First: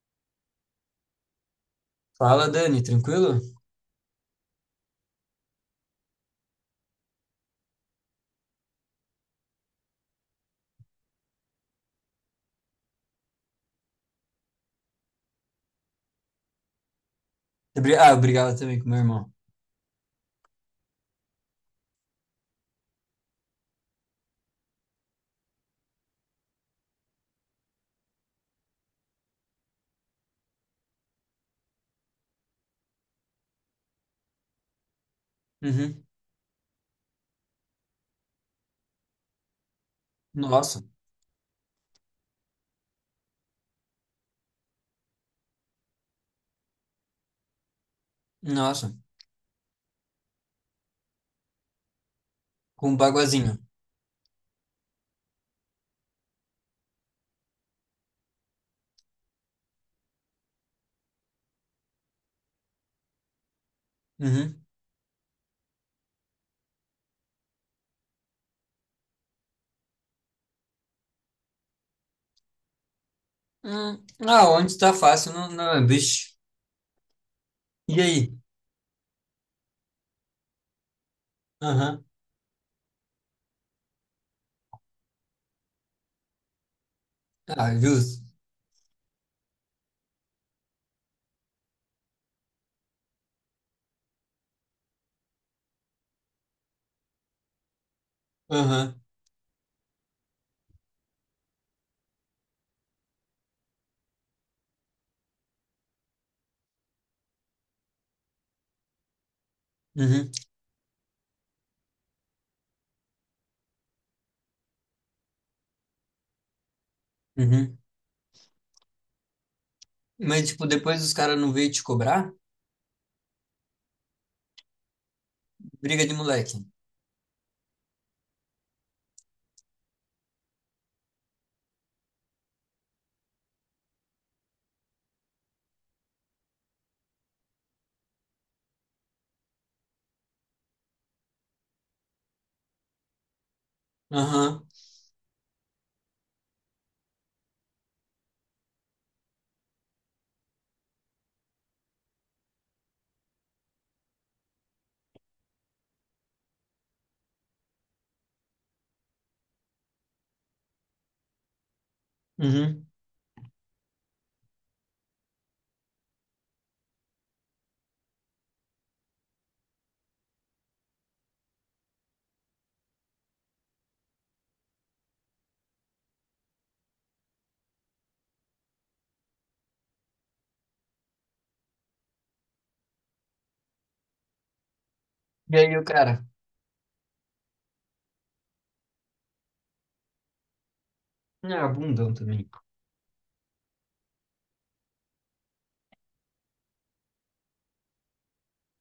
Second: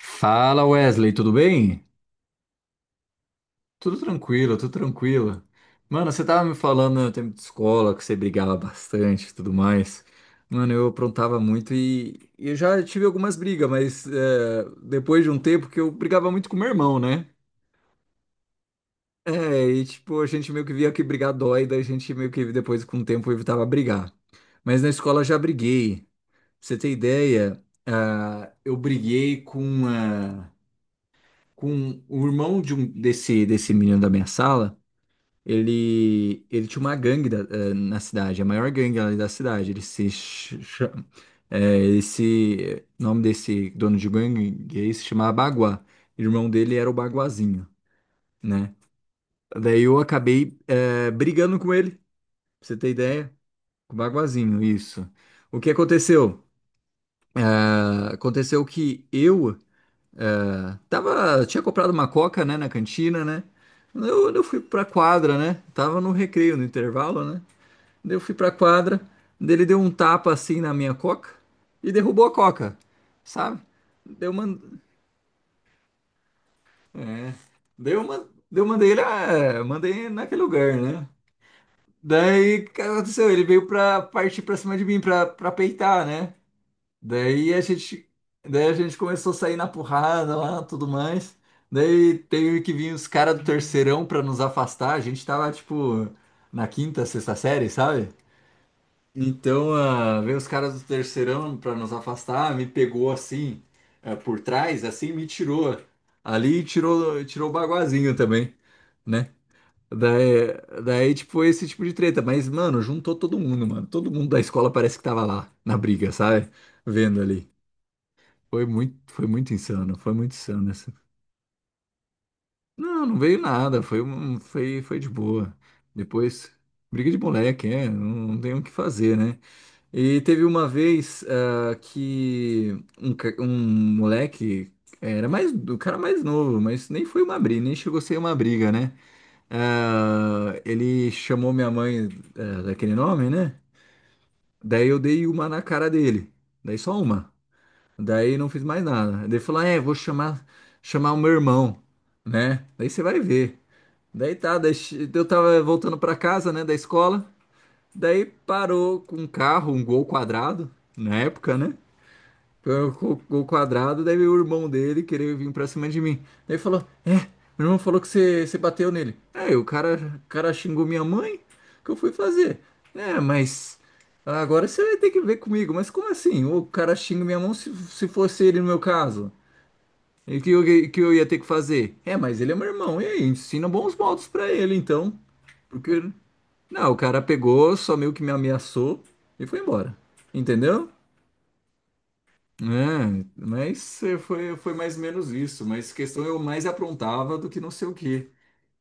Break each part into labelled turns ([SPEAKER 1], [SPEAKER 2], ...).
[SPEAKER 1] Fala Wesley, tudo bem?
[SPEAKER 2] Fala, Dani, tranquilo?
[SPEAKER 1] Tudo tranquilo, tudo tranquilo. Mano, você tava me falando no tempo de escola que você brigava bastante e tudo mais. Mano, eu aprontava muito e eu já tive algumas brigas, mas depois de um tempo que eu brigava muito com meu irmão, né?
[SPEAKER 2] Ah, eu brigava também com meu
[SPEAKER 1] É,
[SPEAKER 2] irmão.
[SPEAKER 1] e tipo, a gente meio que via que brigar dói, daí a gente meio que depois com o tempo evitava brigar. Mas na escola eu já briguei. Pra você ter ideia, eu briguei com. Uma. Com o irmão de um desse menino da minha sala.
[SPEAKER 2] Uhum.
[SPEAKER 1] Ele tinha uma gangue na cidade, a maior gangue ali da cidade. Ele se ch-
[SPEAKER 2] Nossa,
[SPEAKER 1] cha- eh, Esse nome desse dono de gangue gay se chamava Baguá. O irmão dele era o Baguazinho, né?
[SPEAKER 2] nossa,
[SPEAKER 1] Daí eu acabei brigando com ele, pra você
[SPEAKER 2] com
[SPEAKER 1] ter
[SPEAKER 2] um
[SPEAKER 1] ideia,
[SPEAKER 2] baguazinho.
[SPEAKER 1] com o Baguazinho, isso. O que aconteceu? Aconteceu que eu tinha comprado uma coca, né, na cantina, né? Eu fui
[SPEAKER 2] Uhum.
[SPEAKER 1] pra quadra, né? Tava no recreio, no intervalo, né? Daí eu fui pra quadra, daí ele deu um tapa assim na minha coca e derrubou a coca, sabe? Deu
[SPEAKER 2] Ah,
[SPEAKER 1] man...
[SPEAKER 2] onde tá fácil, não, não, é, bicho.
[SPEAKER 1] é. Daí
[SPEAKER 2] E
[SPEAKER 1] eu man-
[SPEAKER 2] aí?
[SPEAKER 1] daí eu mandei ele, mandei naquele lugar, né?
[SPEAKER 2] Aham.
[SPEAKER 1] Daí o que aconteceu? Ele veio pra partir pra cima de mim pra peitar, né? Daí a
[SPEAKER 2] Ah, é
[SPEAKER 1] gente,
[SPEAKER 2] justo.
[SPEAKER 1] daí a gente começou a sair na porrada lá, tudo mais. Daí teve que vir os caras do terceirão pra nos afastar. A gente tava, tipo, na quinta, sexta série, sabe?
[SPEAKER 2] Aham.
[SPEAKER 1] Então, veio os caras do terceirão pra nos afastar, me pegou assim, por trás, assim, me tirou ali e tirou, tirou o Baguazinho também, né?
[SPEAKER 2] Uhum.
[SPEAKER 1] Daí, daí, tipo, esse tipo de treta. Mas, mano, juntou todo mundo, mano. Todo mundo da escola parece que tava lá, na briga, sabe? Vendo ali.
[SPEAKER 2] Uhum.
[SPEAKER 1] Foi muito
[SPEAKER 2] Mas, tipo,
[SPEAKER 1] insano essa.
[SPEAKER 2] depois os caras não veio te cobrar?
[SPEAKER 1] Não, não veio nada, foi de boa.
[SPEAKER 2] Briga de
[SPEAKER 1] Depois,
[SPEAKER 2] moleque.
[SPEAKER 1] briga de moleque, é, não tem o que fazer, né? E teve uma vez que um moleque, o cara mais novo, mas nem foi uma briga, nem chegou a ser uma briga, né? Ah, ele chamou minha mãe, daquele nome, né?
[SPEAKER 2] Aham.
[SPEAKER 1] Daí eu dei uma na cara dele, daí só uma. Daí não fiz mais nada. Daí falou, "Ah, vou chamar o meu irmão, né? Daí você vai ver." Daí tá, eu tava voltando pra casa, né, da escola. Daí parou com um carro, um Gol quadrado, na época, né?
[SPEAKER 2] Uhum.
[SPEAKER 1] O quadrado, daí o irmão dele querer vir pra cima de mim. Daí falou: é, meu irmão falou que você bateu nele. Aí o cara xingou minha mãe, o que eu fui fazer? É, mas agora você vai ter que ver comigo. Mas como assim? O cara xinga minha mão se fosse ele no meu caso? E que eu ia ter que fazer? É, mas ele é meu irmão, e aí? Ensina bons modos pra ele, então.
[SPEAKER 2] E aí, o
[SPEAKER 1] Porque.
[SPEAKER 2] cara?
[SPEAKER 1] Não, o cara pegou, só meio que me ameaçou e foi embora. Entendeu?
[SPEAKER 2] Ah, bundão também.
[SPEAKER 1] É, mas foi mais ou menos isso. Mas questão eu mais aprontava do que não sei o que,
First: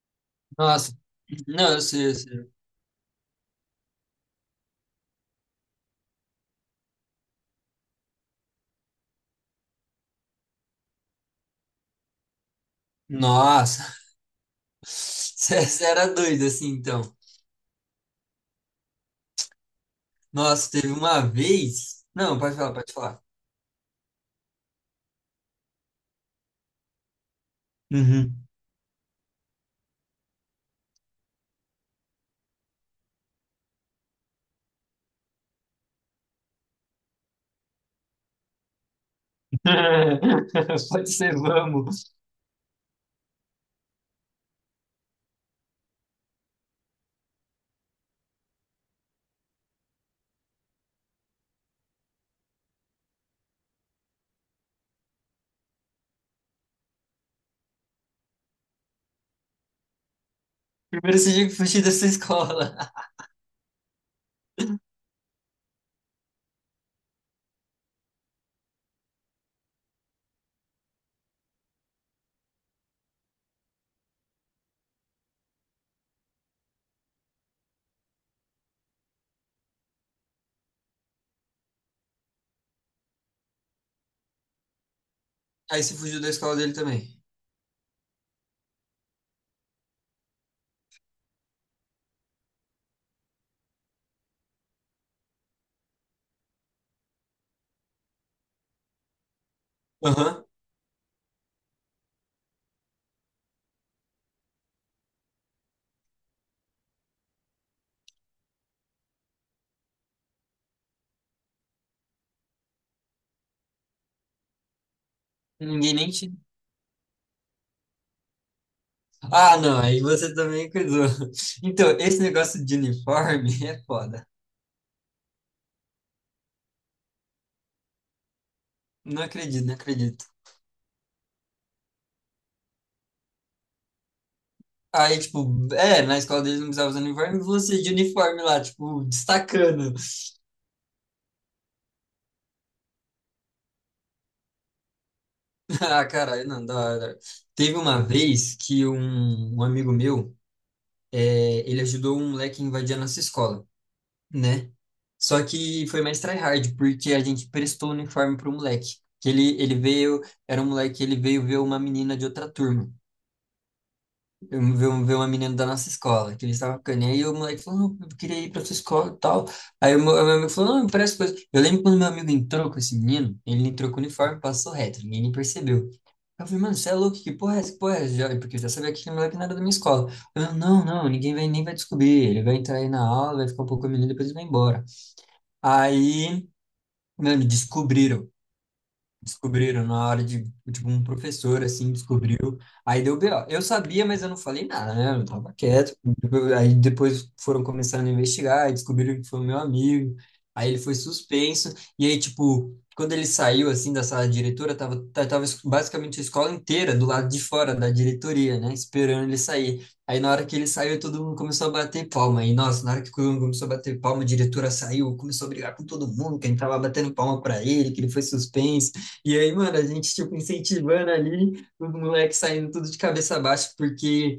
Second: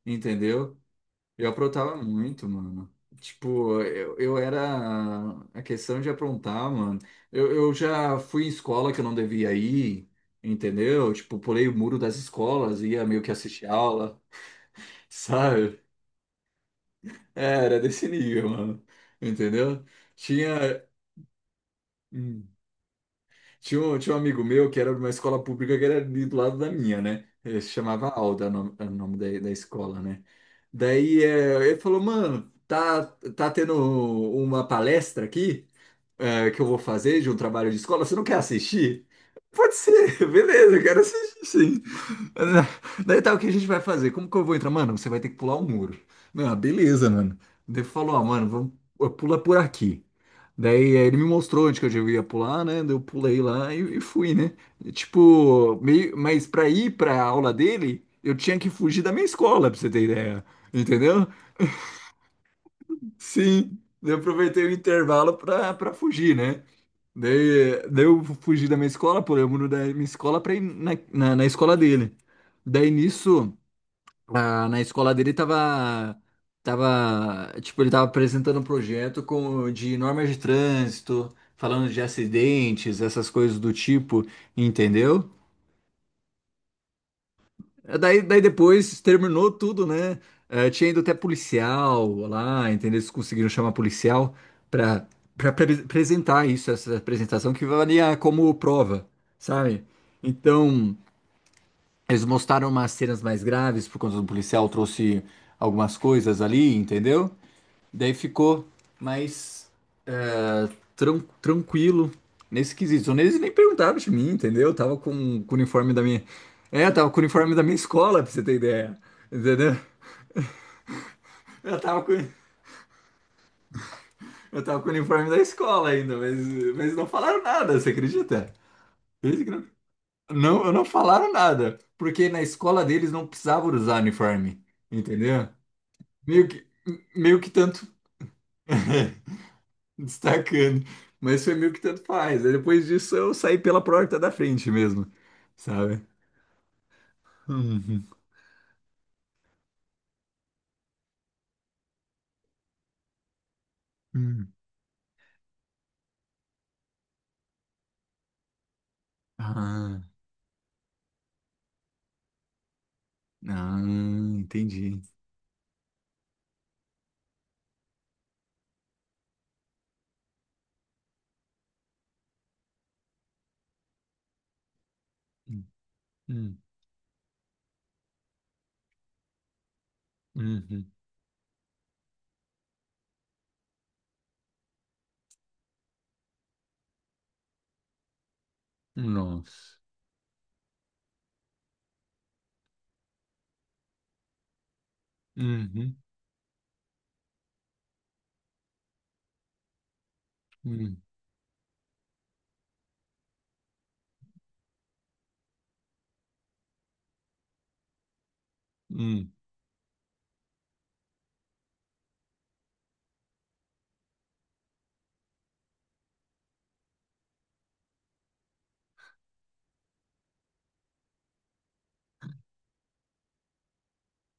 [SPEAKER 1] entendeu?
[SPEAKER 2] Nossa.
[SPEAKER 1] Eu
[SPEAKER 2] Não, eu
[SPEAKER 1] aprontava
[SPEAKER 2] sei, eu
[SPEAKER 1] muito,
[SPEAKER 2] sei.
[SPEAKER 1] mano. Tipo, eu era. A questão de aprontar, mano. Eu já fui em escola que eu não devia ir, entendeu? Tipo, pulei o muro das escolas, ia meio que assistir
[SPEAKER 2] Nossa.
[SPEAKER 1] aula, sabe?
[SPEAKER 2] Você era doido assim, então.
[SPEAKER 1] É, era desse nível, mano. Entendeu?
[SPEAKER 2] Nossa,
[SPEAKER 1] Tinha.
[SPEAKER 2] teve uma vez. Não,
[SPEAKER 1] hum,
[SPEAKER 2] pode falar, pode falar.
[SPEAKER 1] tinha um amigo meu que era de uma escola pública que era ali do lado da minha, né? Ele se chamava
[SPEAKER 2] Uhum.
[SPEAKER 1] Alda, o nome, era o nome da escola, né? Daí ele falou, mano, tá tendo uma palestra aqui, que eu vou fazer de um trabalho de escola, você não quer assistir? Pode ser, beleza, eu quero
[SPEAKER 2] Pode ser,
[SPEAKER 1] assistir sim.
[SPEAKER 2] vamos.
[SPEAKER 1] Daí tá, o que a gente vai fazer? Como que eu vou entrar? Mano, você vai ter que pular um muro. Não, beleza, mano. Daí falou, ó, mano, vamos, pula por aqui. Daí ele me mostrou onde que eu devia pular, né? Daí eu pulei lá e fui, né? E, tipo, meio, mas pra ir pra aula dele, eu tinha que fugir da minha escola, pra você ter ideia.
[SPEAKER 2] Primeiro
[SPEAKER 1] Entendeu?
[SPEAKER 2] você tinha que fugir dessa escola.
[SPEAKER 1] Sim. Daí eu aproveitei o intervalo pra, fugir, né? Daí, eu fugi da minha escola, pulei o muro da minha escola pra ir na, na escola dele. Daí nisso. Ah, na escola dele tava, tipo, ele tava apresentando um projeto de normas de trânsito, falando de acidentes, essas coisas do tipo, entendeu?
[SPEAKER 2] Aí você fugiu da escola dele também.
[SPEAKER 1] Daí, depois terminou tudo, né? Tinha ido até policial lá, entendeu? Eles conseguiram chamar policial pra, pra apresentar isso, essa apresentação que valia como prova, sabe?
[SPEAKER 2] Aham.
[SPEAKER 1] Então, eles mostraram umas cenas mais graves por conta do policial, trouxe algumas coisas ali, entendeu? Daí ficou mais ah, tranquilo nesse quesito. Então, eles nem perguntaram de mim, entendeu? Eu tava com o uniforme
[SPEAKER 2] Ninguém
[SPEAKER 1] da
[SPEAKER 2] nem
[SPEAKER 1] minha.
[SPEAKER 2] te.
[SPEAKER 1] É, eu tava com o uniforme da minha escola, pra você ter ideia.
[SPEAKER 2] Ah,
[SPEAKER 1] Entendeu?
[SPEAKER 2] não, aí você também cuidou.
[SPEAKER 1] Eu
[SPEAKER 2] Então,
[SPEAKER 1] tava com,
[SPEAKER 2] esse
[SPEAKER 1] eu
[SPEAKER 2] negócio de uniforme é foda.
[SPEAKER 1] tava com o uniforme da escola ainda, mas, não falaram nada, você acredita?
[SPEAKER 2] Não
[SPEAKER 1] Eles que não-
[SPEAKER 2] acredito, não acredito.
[SPEAKER 1] não, não falaram nada, porque na escola deles não precisava usar uniforme,
[SPEAKER 2] Aí,
[SPEAKER 1] entendeu?
[SPEAKER 2] tipo, é, na escola
[SPEAKER 1] Meio
[SPEAKER 2] dele não
[SPEAKER 1] que,
[SPEAKER 2] precisava usar uniforme,
[SPEAKER 1] meio que
[SPEAKER 2] você
[SPEAKER 1] tanto.
[SPEAKER 2] de uniforme lá, tipo, destacando.
[SPEAKER 1] destacando. Mas foi meio que tanto faz. Aí depois disso eu saí pela porta da frente mesmo, sabe?
[SPEAKER 2] Ah, caralho, não, da hora. Teve uma
[SPEAKER 1] Uhum,
[SPEAKER 2] vez que um amigo meu. É, ele ajudou um moleque a invadir a nossa escola,
[SPEAKER 1] uhum.
[SPEAKER 2] né? Só que foi mais tryhard, porque a gente prestou o uniforme pro moleque. Que ele
[SPEAKER 1] Ah,
[SPEAKER 2] veio, era um moleque, ele veio ver uma menina de outra turma.
[SPEAKER 1] ah,
[SPEAKER 2] Eu vi,
[SPEAKER 1] entendi.
[SPEAKER 2] vi uma menina da nossa escola, que ele estava ficando, e aí o moleque falou, não, eu queria ir pra sua escola e tal. Aí o meu amigo falou, não, me parece coisa. Eu lembro quando meu amigo entrou com esse menino, ele entrou com o uniforme, passou reto, ninguém nem percebeu. Eu
[SPEAKER 1] Uhum,
[SPEAKER 2] falei, mano, você é louco, que porra é essa? Que porra é essa? Porque eu já sabia que aquele moleque não era da minha escola. Eu, não,
[SPEAKER 1] uhum.
[SPEAKER 2] não, ninguém vai, nem vai descobrir. Ele vai entrar aí na aula, vai ficar um pouco menino, depois ele vai embora. Aí, mano, descobriram
[SPEAKER 1] Nossa.
[SPEAKER 2] descobriram na hora de, tipo, um professor, assim, descobriu. Aí deu B.O. Eu sabia, mas eu não falei nada, né? Eu tava quieto.
[SPEAKER 1] Uhum,
[SPEAKER 2] Aí depois foram começando a investigar, e descobriram que foi meu amigo. Aí ele foi
[SPEAKER 1] uhum,
[SPEAKER 2] suspenso. E aí, tipo, quando ele saiu, assim, da sala de diretora, tava, tava basicamente a escola inteira do lado de fora da diretoria, né? Esperando
[SPEAKER 1] uhum,
[SPEAKER 2] ele sair. Aí na hora que ele saiu, todo mundo começou a bater palma. E nossa, na hora que todo mundo começou a bater palma, a diretora saiu, começou a brigar com todo mundo, quem tava batendo palma pra ele, que ele foi suspenso. E aí, mano, a gente, tipo, incentivando ali, o moleque saindo tudo de cabeça baixa, porque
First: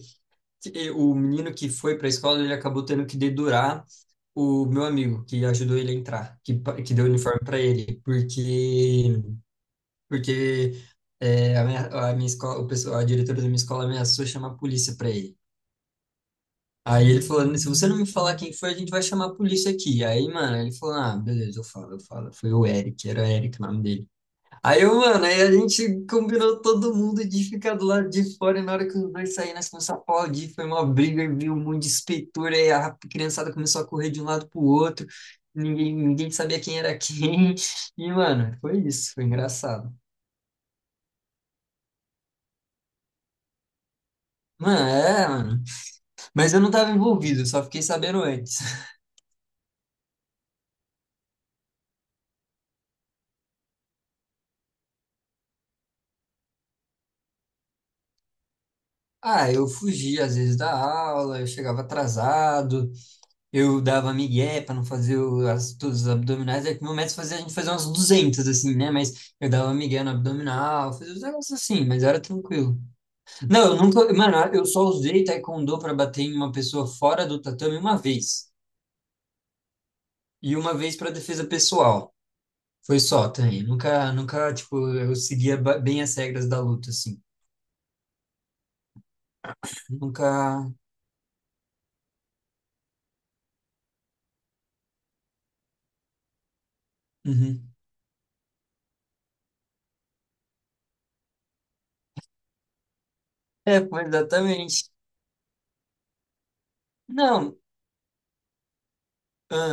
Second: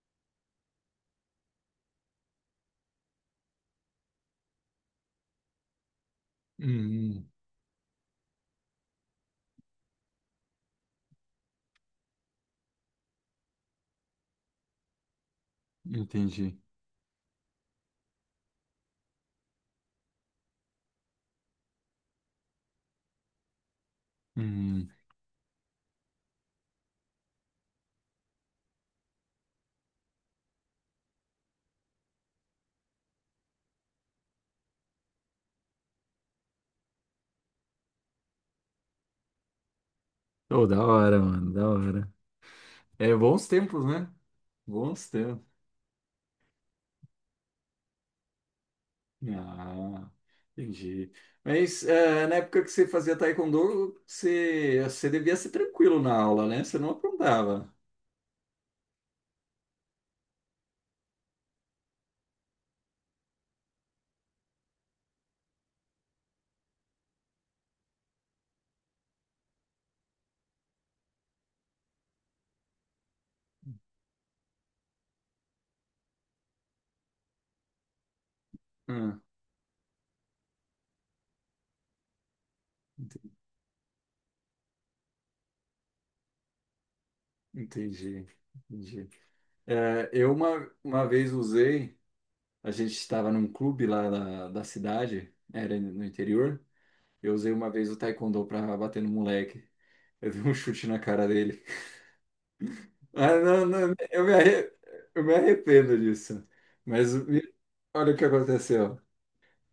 [SPEAKER 2] o menino que foi pra escola, ele acabou tendo que dedurar o meu amigo, que ajudou ele a entrar, que, que deu o
[SPEAKER 1] uhum.
[SPEAKER 2] uniforme pra ele, porque, porque é, a minha escola, o pessoal, a diretora da minha escola ameaçou chamar a polícia pra ele.
[SPEAKER 1] Entendi.
[SPEAKER 2] Aí ele falou, se você não me falar quem foi, a gente vai chamar a polícia aqui. Aí, mano, ele falou, ah, beleza, eu falo, eu falo. Foi o Eric, era o Eric o nome dele. Aí,
[SPEAKER 1] Uhum.
[SPEAKER 2] eu, mano, aí a gente combinou todo mundo de ficar do lado de fora, e na hora que os dois saíram, nós começamos a aplaudir, foi uma briga, e viu um monte de espetura, aí a criançada começou a correr de um lado pro outro, ninguém, ninguém sabia quem era quem, e, mano, foi isso, foi engraçado.
[SPEAKER 1] Oh, da hora, mano, da hora. É bons tempos, né?
[SPEAKER 2] Mano,
[SPEAKER 1] Bons
[SPEAKER 2] é,
[SPEAKER 1] tempos.
[SPEAKER 2] mano, mas eu não tava envolvido, eu só fiquei sabendo antes.
[SPEAKER 1] Ah, entendi. Mas na época que você fazia taekwondo, você devia ser tranquilo na aula, né? Você não aprontava.
[SPEAKER 2] Ah, eu fugia às vezes da aula, eu chegava atrasado, eu dava migué para não fazer as, todos os abdominais. É que meu método fazia a gente fazer uns 200 assim, né? Mas eu dava migué no abdominal, fazia uns negócios assim, mas era tranquilo. Não, eu nunca. Mano, eu só usei taekwondo para bater em uma pessoa fora do tatame uma vez.
[SPEAKER 1] Ah,
[SPEAKER 2] E uma vez para defesa pessoal. Foi só
[SPEAKER 1] ent-
[SPEAKER 2] também. Nunca, nunca, tipo, eu seguia bem as regras da luta, assim.
[SPEAKER 1] entendi, entendi. Eu uma,
[SPEAKER 2] Nunca.
[SPEAKER 1] uma vez usei, a gente estava num clube lá da cidade, era no interior. Eu usei uma
[SPEAKER 2] Uhum.
[SPEAKER 1] vez o taekwondo para bater no moleque. Eu dei um chute na cara dele. Ah, não,
[SPEAKER 2] É,
[SPEAKER 1] não,
[SPEAKER 2] pô,
[SPEAKER 1] eu me, arre-
[SPEAKER 2] exatamente.
[SPEAKER 1] eu me arrependo disso. Mas me-
[SPEAKER 2] Não.
[SPEAKER 1] Olha o que aconteceu.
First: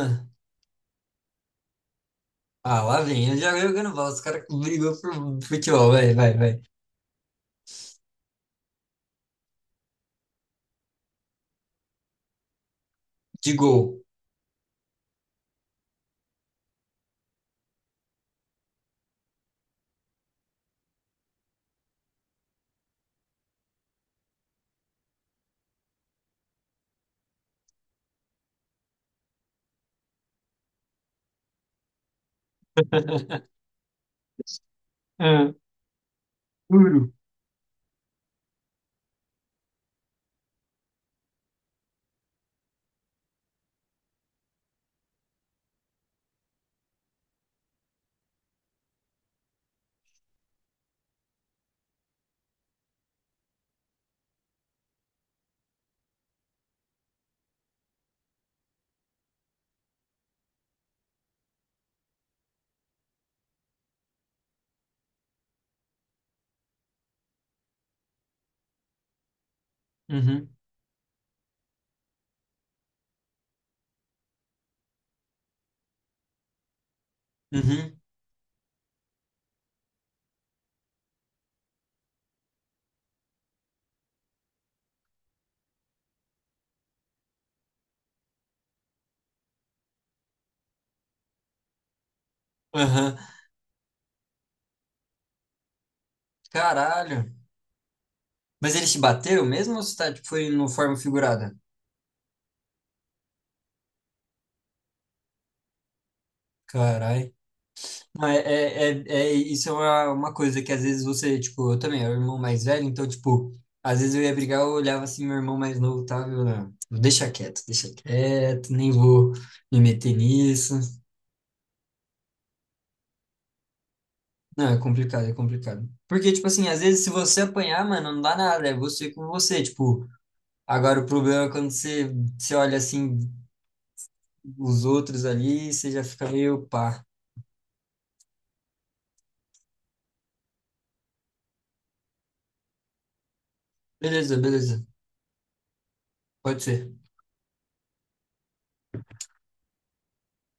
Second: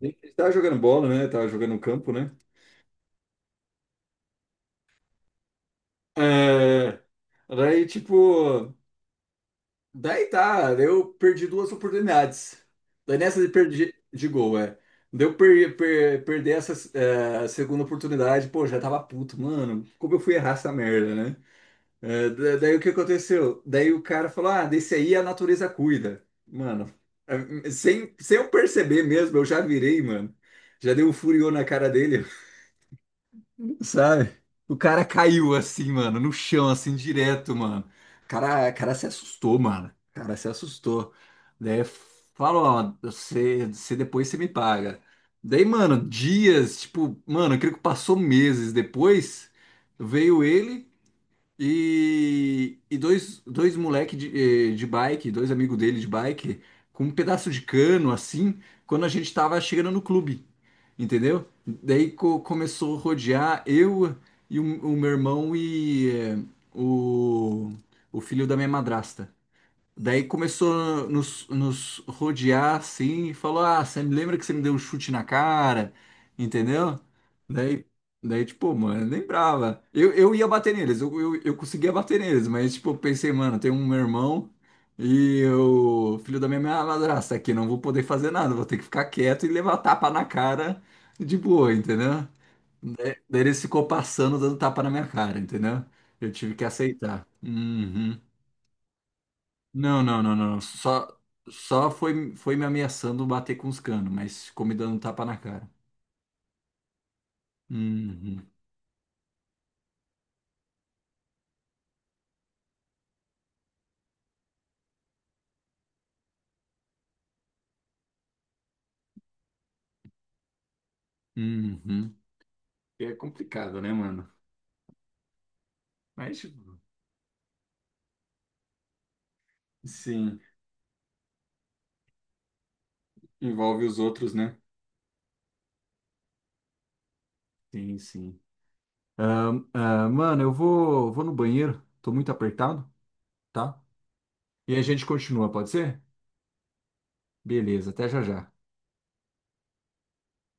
[SPEAKER 1] Ele tava jogando bola, né? Tava jogando no campo, né?
[SPEAKER 2] ah, lá vem. Eu já jogando bola. Os caras brigam por futebol. Vai, vai, vai.
[SPEAKER 1] É, daí, tipo, daí tá, daí eu perdi duas oportunidades. Daí nessa de
[SPEAKER 2] De
[SPEAKER 1] perdi
[SPEAKER 2] gol.
[SPEAKER 1] de gol, é. Daí eu perdi essa, segunda oportunidade, pô, já tava puto, mano. Como eu fui errar essa merda, né? É, daí o que aconteceu? Daí o cara falou: ah, desse aí a natureza cuida. Mano, sem eu perceber mesmo, eu já virei, mano. Já dei um furiô na cara dele, sabe? O cara caiu
[SPEAKER 2] Ah,
[SPEAKER 1] assim, mano, no chão, assim,
[SPEAKER 2] duro.
[SPEAKER 1] direto, mano. O cara se assustou, mano. O cara se assustou. Daí falou, ó, você depois você me paga. Daí, mano, dias, tipo, mano, eu creio que passou meses depois, veio ele. E dois moleque de bike, dois amigos dele de bike, com um pedaço de cano assim, quando a gente tava chegando no clube, entendeu? Daí começou a rodear eu e o meu irmão e eh, o, o filho da minha madrasta. Daí
[SPEAKER 2] Uhum,
[SPEAKER 1] começou a nos rodear assim e falou: Ah, você me lembra que você me deu um chute na cara? Entendeu? Daí,
[SPEAKER 2] uhum,
[SPEAKER 1] daí, tipo, mano, eu lembrava. Eu ia bater neles, eu conseguia bater neles, mas tipo, eu pensei, mano, tem um meu irmão e o filho da minha madrasta aqui, não vou poder fazer nada, vou ter que ficar quieto e levar tapa na cara de boa, entendeu? Daí,
[SPEAKER 2] aham.
[SPEAKER 1] daí eles ficou passando, dando tapa na minha cara, entendeu? Eu tive que
[SPEAKER 2] Caralho.
[SPEAKER 1] aceitar. Uhum.
[SPEAKER 2] Mas eles te bateram mesmo ou você
[SPEAKER 1] Não,
[SPEAKER 2] tá,
[SPEAKER 1] não,
[SPEAKER 2] tipo,
[SPEAKER 1] não,
[SPEAKER 2] foi
[SPEAKER 1] não.
[SPEAKER 2] no forma
[SPEAKER 1] Só,
[SPEAKER 2] figurada?
[SPEAKER 1] só foi me ameaçando bater com os canos, mas ficou me dando um tapa na cara.
[SPEAKER 2] Caralho. Não, é,
[SPEAKER 1] Uhum,
[SPEAKER 2] é, é, isso é uma coisa que às vezes você, tipo, eu também, eu era o irmão mais velho, então, tipo, às vezes eu ia brigar, eu olhava assim, meu irmão mais novo tava, eu, não, deixa quieto, nem vou me meter nisso.
[SPEAKER 1] uhum. É complicado, né, mano?
[SPEAKER 2] Não, é complicado, é complicado. Porque,
[SPEAKER 1] Mas,
[SPEAKER 2] tipo assim, às vezes se você apanhar, mano, não dá nada, é você com você, tipo,
[SPEAKER 1] sim,
[SPEAKER 2] agora, o problema é quando você, você olha assim
[SPEAKER 1] envolve os outros, né?
[SPEAKER 2] os outros ali, você já fica meio pá.
[SPEAKER 1] Sim, sim. Ah, mano, eu vou, no banheiro. Tô muito apertado, tá?
[SPEAKER 2] Beleza,
[SPEAKER 1] E
[SPEAKER 2] beleza.
[SPEAKER 1] a gente continua, pode ser?
[SPEAKER 2] Pode ser.
[SPEAKER 1] Beleza, até já já.